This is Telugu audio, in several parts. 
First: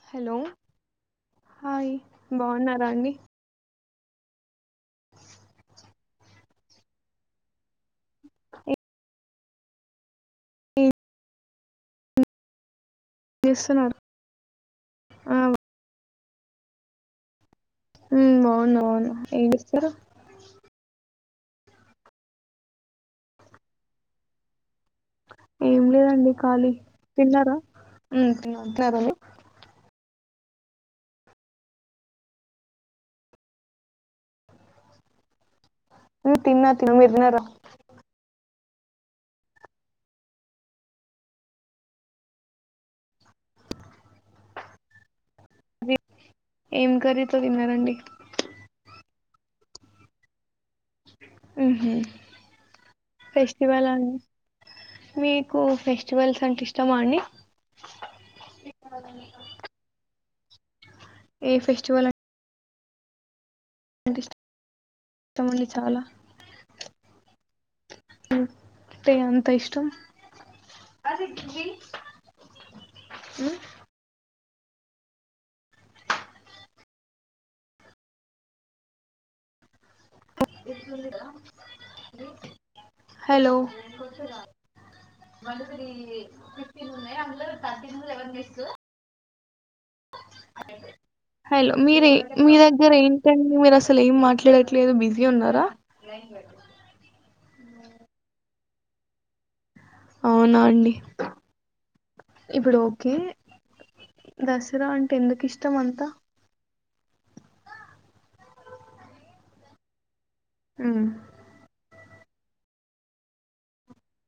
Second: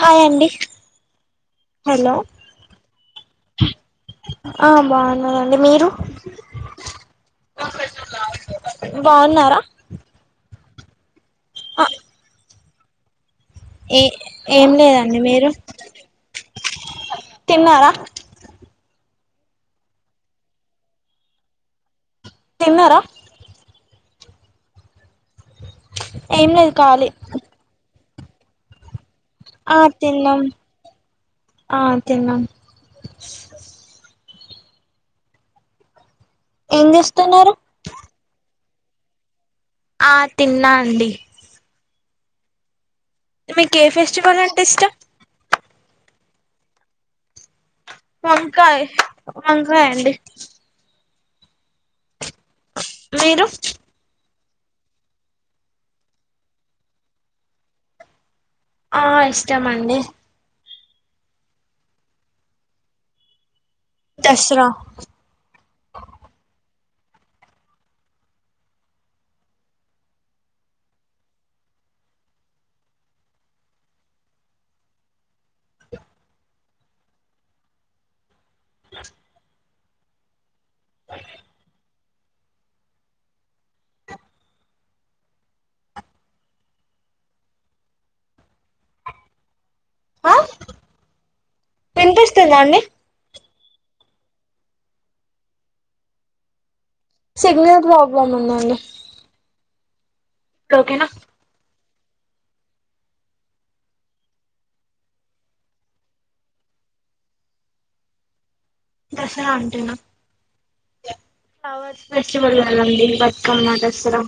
హాయ్ హలో అండి హాయ్ బాగున్నారా అండి హా బాగునమండి మీరు బాగున్నారా ఏ హ చేస్తున్నారు ఏ ఏం లేదండి ఆ మీరు తిన్నారా ఉ బాగున బాగున ఏం చేస్తారు తిన్నారా ఏం లేదండి ఏం ఖాళీ లేదు తిన్నారా ఉమ్ తినరండి [unintelligible] ఆ తిన్నాం ఆ తిన్నం తిన్న ఏం తిన మీరుతిన్నారా చేస్తున్నారు ఆ తిన్నా అండి మీకు ఏ ఫెస్టివల్ అంటే ఇష్టం ఏ ఏం కర్రీతో తిన్నారండి. వంకాయ్ వంకాయండి హుహు మీరు ఫెస్టివల్ ఆన్ మీకు ఫెస్టివల్స్ అంటే ఇష్టమాండి. ఆ ఇష్టమండి ఏ ఫెస్టివలా ఎంత దసరా ఇష్ట ముంది చాలా హు ట్టే అంత ఇష్టం హు హలో ఆ హలో మీరి మీ వినిపిస్తుందా అండి దగ్గర ఏంటండ్ ఊరసలు ఏం మాట్లాడట్లేదు బిజీ ఉన్నారా. సిగ్నల్ ప్రాబ్లమ్ ఉందండి. అవునా ఇప్పుడు అండి ఓకేనా ఇప్పుడు ఒకే దసరా అంటే ఎందుకు ఇష్టం అంతా దసరా అంటేనా ఉహ ఫ్లవర్స్ ఫెస్టివల్ కదండీ బతుకమ్మ దసరా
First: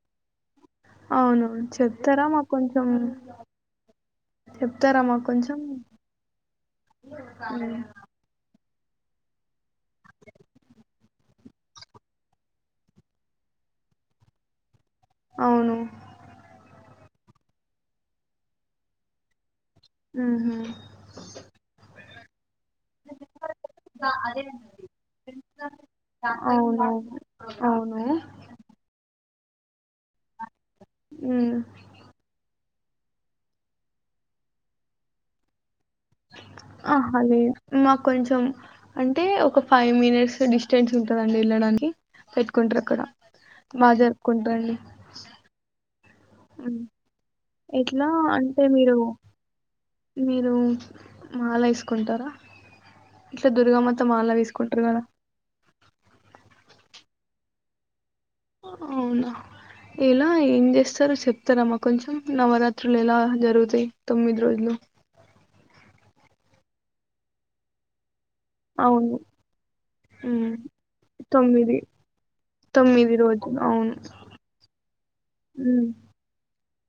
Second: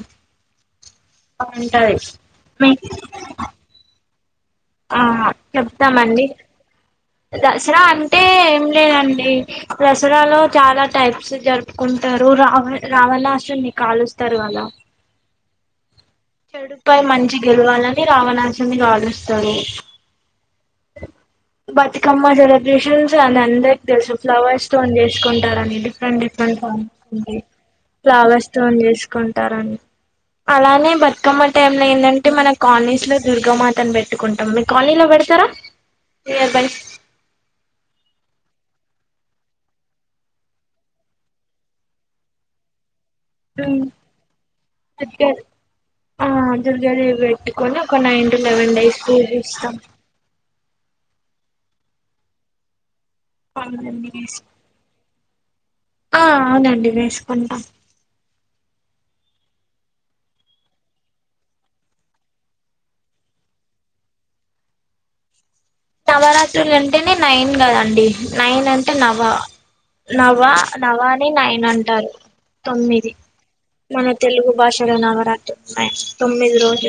అవును బాగుంటది చెప్తారా మా కొంచం ఆహా చెప్తామండి దసరా ఉమ్. అంటే లేదండి. దసరాలో చాలా టైప్స్ జరుపుకుంటారు. రావ రావణాసుర్ని కాలుస్తారు. కదా అవును చెడుపై మంచి గెలవాలని రావణాసున్ని కాలుస్తరు. ఉహు బతుకమ్మ సెలబ్రేషన్స్ అన్ అందరికి తెలుసు ఫ్లవర్స్ తోన్ చేసుకుంటారని డిఫరెంట్ డిఫరెంట్ అవును ఫ్లవర్స్ తోటి అవును ఫ్లవర్స్ తోన్ చేసుకు తరని అలానే బతుకమ్మ ఉమ్ టైంలో ఎందంటే మనక్ కాల్నిస్లో దుర్గామాతను పెట్టుకుంటాం. మీ కాల్నిలో పెడతారా నియర్ బై ఆహా లేద్ మాకొంచం అంటే ఒక ఫైవ్ మినిట్స్ డిస్టెన్స్ ఉంటందండి. ఏళ్ళడానికి పెట్టుకుంటరు. అక్కడ మా జరుపుకుంటరండి దుర్గా ఆ దుర్గాదేవి పెట్టుకొని ఒక నైన్ టు అంటే లెవెన్ మీరు డేస్ పూజిస్తాం. మీరు మాల ఎసుకుంటారా అవునండి ఆ అవునండి వేసుకుంటాం అవునా ఎలా ఏం చేస్తారు చెప్తారమాకొంచెం నవరాత్రులు ఎలా జరుగుతయి తొమ్మిది రోజులు నవరాత్రులు అంటేనే నైన్ కదండి నైన్ అంటే అవును నవ నవా ఉమ్ నవాని నైన్ తొమ్మిది అంటారు తొమ్మిది రోజులు అవును మన తెలుగు భాషలో నవరాత్రి ఉమ్ నైన్ తొమ్మిది రోజు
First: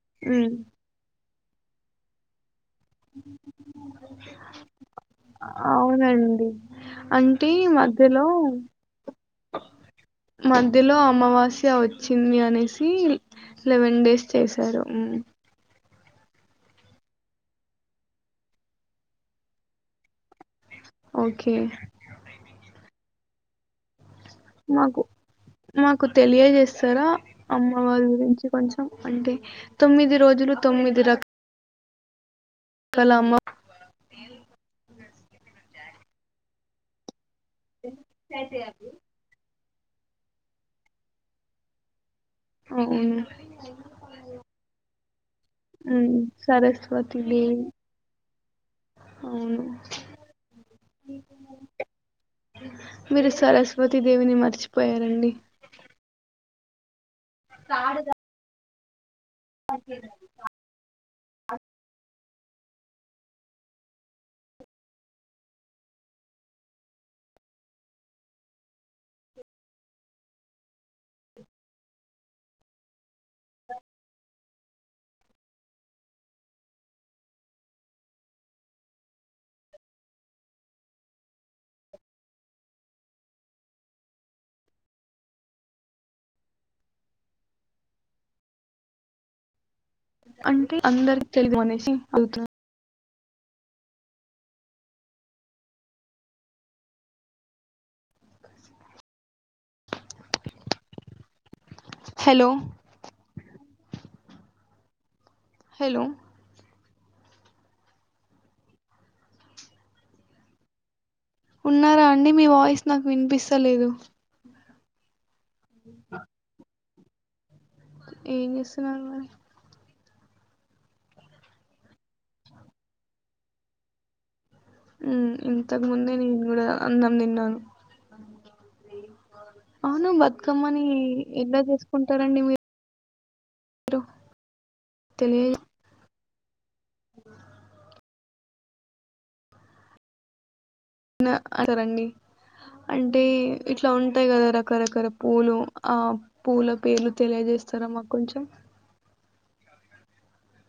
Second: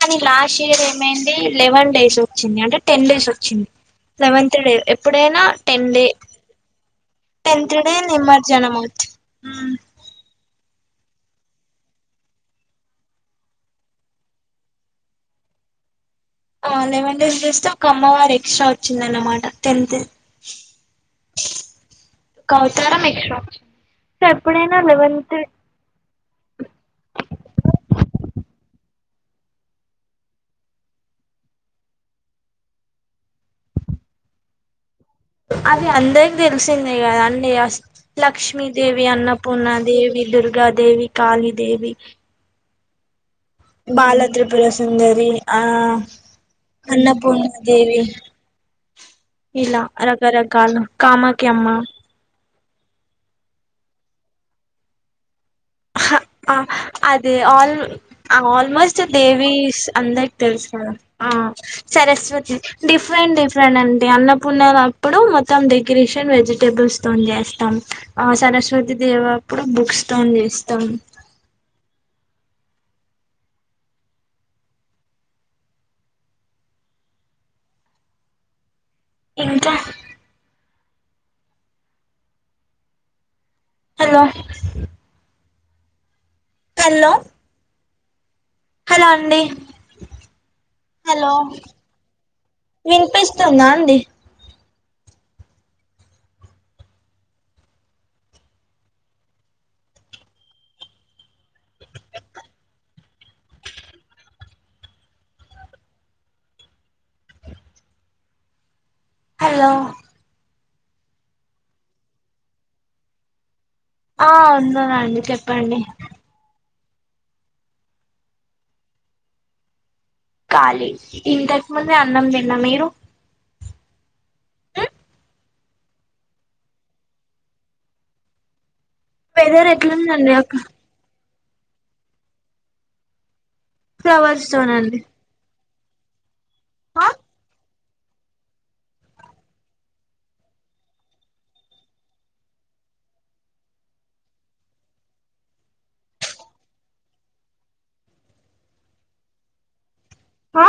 కని ఉమ్ లాష్ ఇయర్ ఏమైన్ ఎ లెవెన్ డేస్ వచ్చింది అంటే టెన్ డేసు లెవంత్ డే ఎప్పుడైనా టెన్ డే అవునండి అంటే టెన్త్ డే మధ్యలో నిమ్మర్జనమ అవుతుంది మధ్యలో అమావాస్య వచ్చింది అనేసి లెవెన్ డేస్ చేశారు లెవెన్ టె చేస్తే ఒక అమ్మ వారి ఎక్స్ట్రా వచ్చిందన్ననమాట టెన్త్ ఓకే షాప్ మాకు మాకు తెలియజేస్తారా అమ్మ వాళ్ళ గురించి కొంచెం అంటే తొమ్మిది రోజులు తొమ్మిది రకాలు కలామా అది అందరికి తెలిసిందే కదా అస్ లక్ష్మీ దేవి అన్న పూర్న దేవి దుర్గాదేవి కాళిదేవి అవును బాల త్రిపుర సుందరి ఆ ఉమ్ సరస్వతి దేవి అన్నపూర్ణదేవి అవును ఇలా రకరకాలు కామాకి అమ్మ మీరు సరస్వతీ దేవిని మర్చిపోయారండి ఆహా ఆ అదే ఆల్ అల్ మస్ దేవీస్ అందరికి తెలుసు కదా ఆ సరస్వతి డిఫరెంట్ డిఫరెంట్ అంటే అన్న పూన్నా లప్పుడు మొత్తం డెకిరిషన్ వెజిటేబుల్స్ తోని చేస్తాం ఆ సరస్వతి దేవి అప్పుడు బుక్స్ తోని చేస్తాం త్తం ఇంకా హలో హల్లో హలో అండి అంటే అందరికి తెలుగు అనేసి అవుతుంది పిస్తుందా అండీ హలో హలో హలో ఉన్నారా అండి. మీ వాయిస్ నాకు వినిపిస్ ఆ ఉన్నా అండి చెప్ ప్పండి. ఏం చేస్తున్నారు మరి. ఖాళీ, ఇంతకు ముందే అన్నం తిన్నా. మీరు? ఉ ఇంతకు ముందే నేను కూడా అన్నం తిన్నాను. వెదర్ అవును ఎట్లుదండి అక్క బతుకమ్మని ఎలా చేసుకుంటారండి మీరు? ఫ్లవర్ స్టోన్ అండి. ఉ న్నా అంటారండి. అంటే ఇట్లా ఉంటాయి కదా రకరకాల పూలు ఆ పూల పేర్లు తెలియజేస్తారా మాకు కొంచెం. ఆ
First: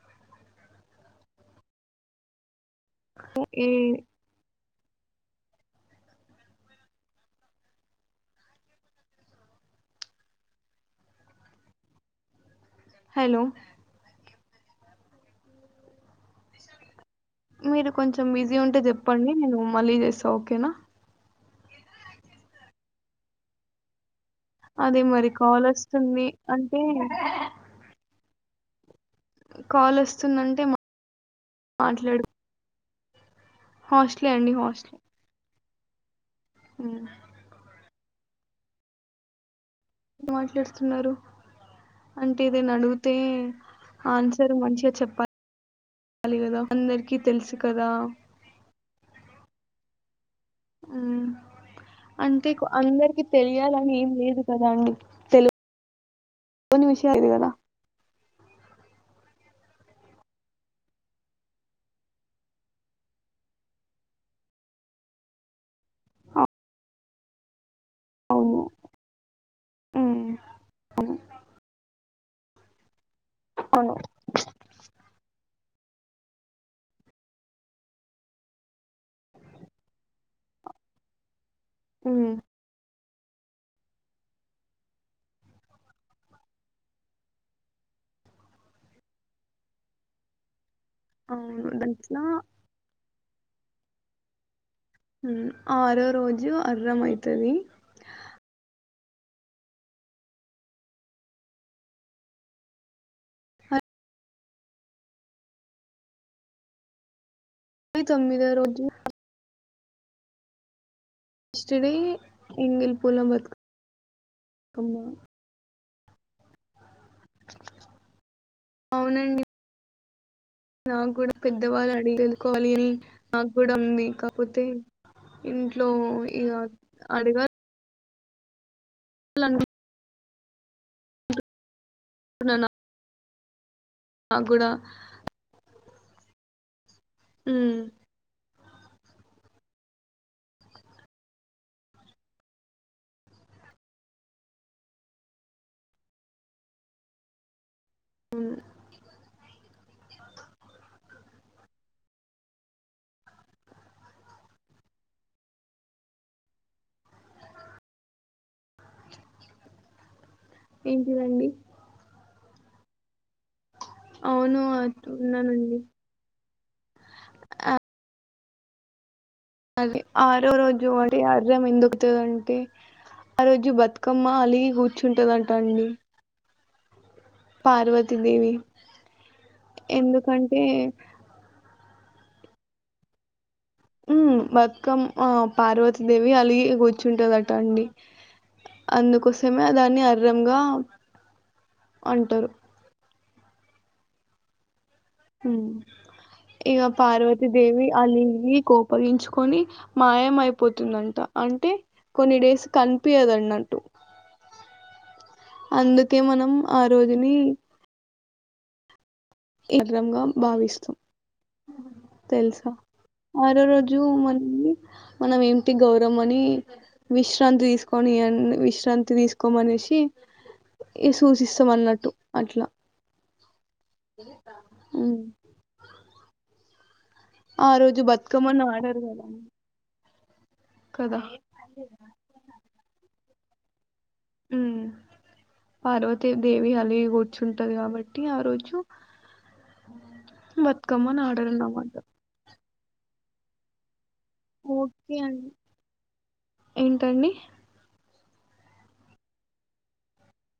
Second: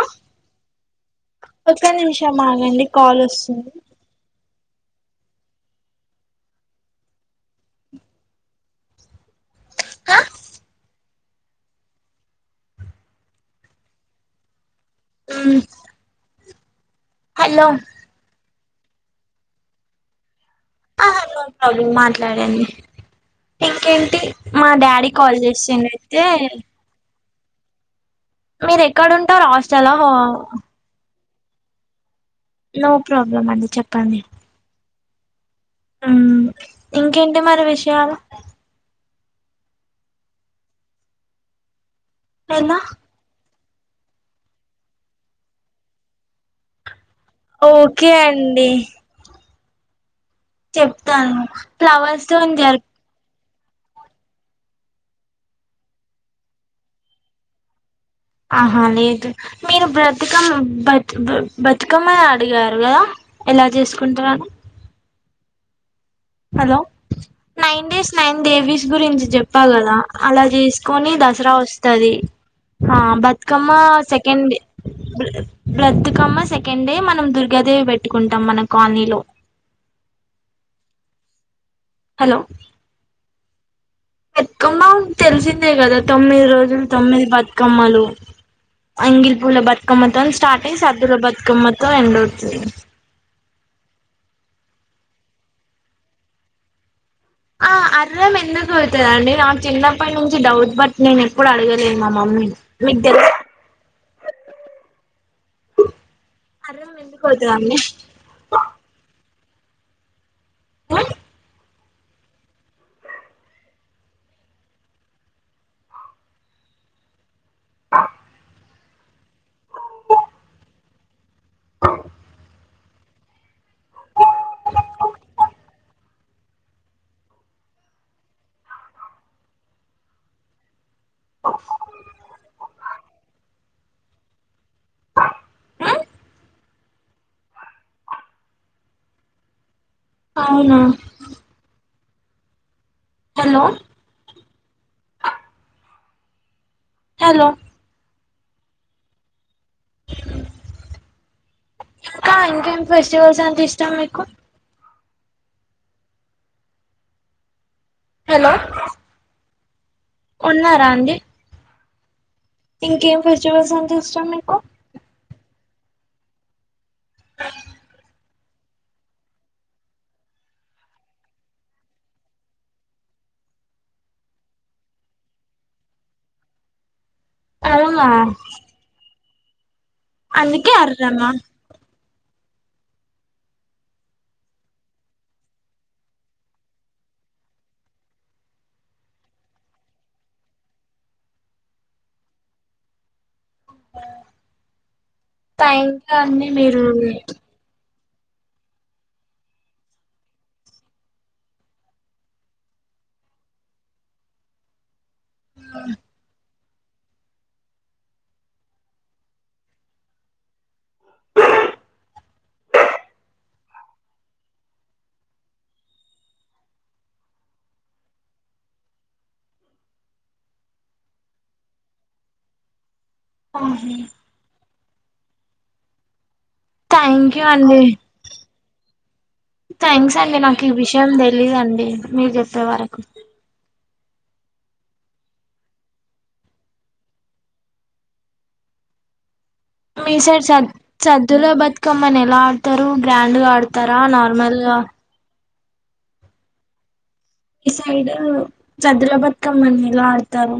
ఒక్క నిమిషమ్ ఆగండి. కాల్ ఏ వస్తుంది. హ హలో [unintelligible] హలో మీరు కొంచెం బి జి ఉంటే చెప్పండి నేను మళ్ళీ చేస్తా ఓకేనా. ఆ నో ప్రాబ్లం మాట్లాడండి. ఇంకేంటి? మా అదే డాడీ మరి కాల్ చేసిండు అయితే వస్తుంది అంటే మీరే క్కడ ఉంటారు హాస్టలా వా కాలొస్తుందంటే మాట్లాడు. నో ప్రాబ్ హాస్ట్లే అండి హాస్ట్లే హ్ ఇంకేంటి మరి విషయాలు. మాట్లాడుతున్నారు. అంటే ఎదైనా ఎలా అడుగుతే ఆన్సర్ మంచిగా చెప్పాలి కదా అందరికి తెలుసు ఓకే అండి. హ్మ్. చెప్తాను ఫ్లవర్స్ అంటే గురించి కొ అడిగి అందరికీ తెలియాలని ఏం లేదు కదా అండి. తెలు వని విషయం ఇది కదా. ఆహా లేదు మీరు బ్రతుకమ్ బ బతుకమ్మ అడిగారు కదా ఎలా చేసుకుంటరని హలో నైన్ డేస్ నైన్ అవును. డేవీస్ గురించి చెప్పాలా రా హ్మ్. అలా చేసుకొని అవును. దసరా వస్తది ఆ బతుకమ్మ అవును. సెకండ్ డే బ్రత్ కమ్మ సెకండ్ డే మనం దుర్గాదేవి పెట్టుకుంటాం మన కాలనీలో హ్మ్. హలో బతుకమ్మ తెలిసిందే కదా తొమ్మిది రోజులు తొమ్మిది బతుకమ్మలు అంగిలి పూల బతుకమ్మతో స్టార్ట్ ఈ సద్దుల అవును. బతుకమ్మతో దాంట్లో ఎండవుతది హ్మ్ ఆరో రోజు అర్ర మై ఆ అర్రం ఎందుకు [inaudible] అండి నా చిన్నప్పటి నుంచి డౌట్ బట్ నేను ఎప్పుడు అడగలేదు మా మమ్మీని మీకు తెలుసా [inaudible] ఇది తొమ్మదో రోజు షిడి ఎంగిల్ పోల బత్ కమ్మా అవునండి [inaudible] నా గూడ పెద్దవాళ్ అడిగ్ తెల్ కోవాలి అని అగ్ కూడా ఉంది కాకపోతే ఇన్ ఇట్లో ఇగ అడగా లన్ [inaudible] ఉన్నాన్న్ నా గూడ ఉమ్ అవునా హలో హలో అ ఇంకా ఇంకేం ఫెస్టివల్స్ అంటే ఇష్టం మీకు హలో ఉన్నారా అండి ఏంటిదండి ఇంకేం ఫె అవును అట్టున్నా నండి [inaudible] అది ఆరో రోజు అంటే అర్రం ఎందుొకుతదింటే, ఆ రోజు బతుకమ్మ అలిగి కూర్చుంట దంట అండి అవునా పార్వతిదేవి అందుకే అర్ర మా ఉమ్ బతుకమ్ ఆ పార్వతీదేవి అలాగ కూర్చుంటుందిట అండి అందుకోసమే దాన్ని అర్రంగా అంటరు ఉమ్. థాంక్స్ అండి ఇక మీరు పార్వతీదేవి అలిగి కోపగించుకొని మాయ అయిపోతుందంట అంటే కొన్ని డేస్ కనిపియదు అన్నట్టు. అందుకే మనం ఆ రోజుని ఇగ్రంగా భావిస్తాం తెలుసా ఆరో రోజు మన మనం ఏటి గౌరవం అని విశ్రాంతి తీసుకొని విశ్రాంతి తీసుకోమనేసి సూచిస్తాం అన్నట్టు అట్లా. హ్మ్మ్ హ్మ్మ్ థ్యాంక్ యూ ఆ అండి రోజు బతుకమ్మని ఆడరు కదా సండే నా ఈ విషయం కదా తెలీదండి మీరు చెప్పే వరకు హ్మ్ పార్వతీ దేవి అలిగి కూర్చుంటది కాబట్టి ఆరోజు మీ సైడ్ సద్ సద్దులా ఆడరన్నమాట బతుకమ్మని ఎలా తారు గ్రాండ్ గా ఆడతారా నా ర్మల్‌గా ఓకే అండి ఏంటండి మీ సైడు సద్దుల బతుకమ్మని ఎలా ఆడుతారు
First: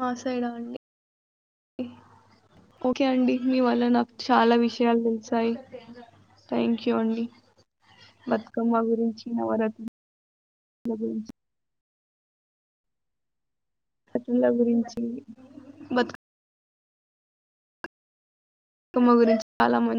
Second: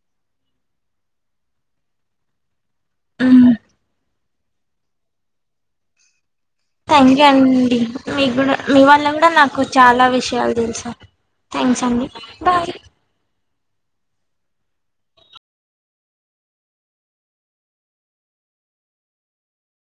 మా సైడ్ [unintelligible] అండి ఓకే అండి మ్మ్ మీ వల్ల నాక్ చాలా విషయాలు తెలిసాయి థ్యాంక్ యూ అండి మీకు గునా బతుకమ్మ మీవాళ్ళ గురించి కూడా నాకు నవరత్నాల చాలా విషయాలు తెలుసాయి గురించి థ్యాంక్స్ అండి. బాయ్ రాత్రుల గురించి బతుక మ్మ గురించి చాలామన్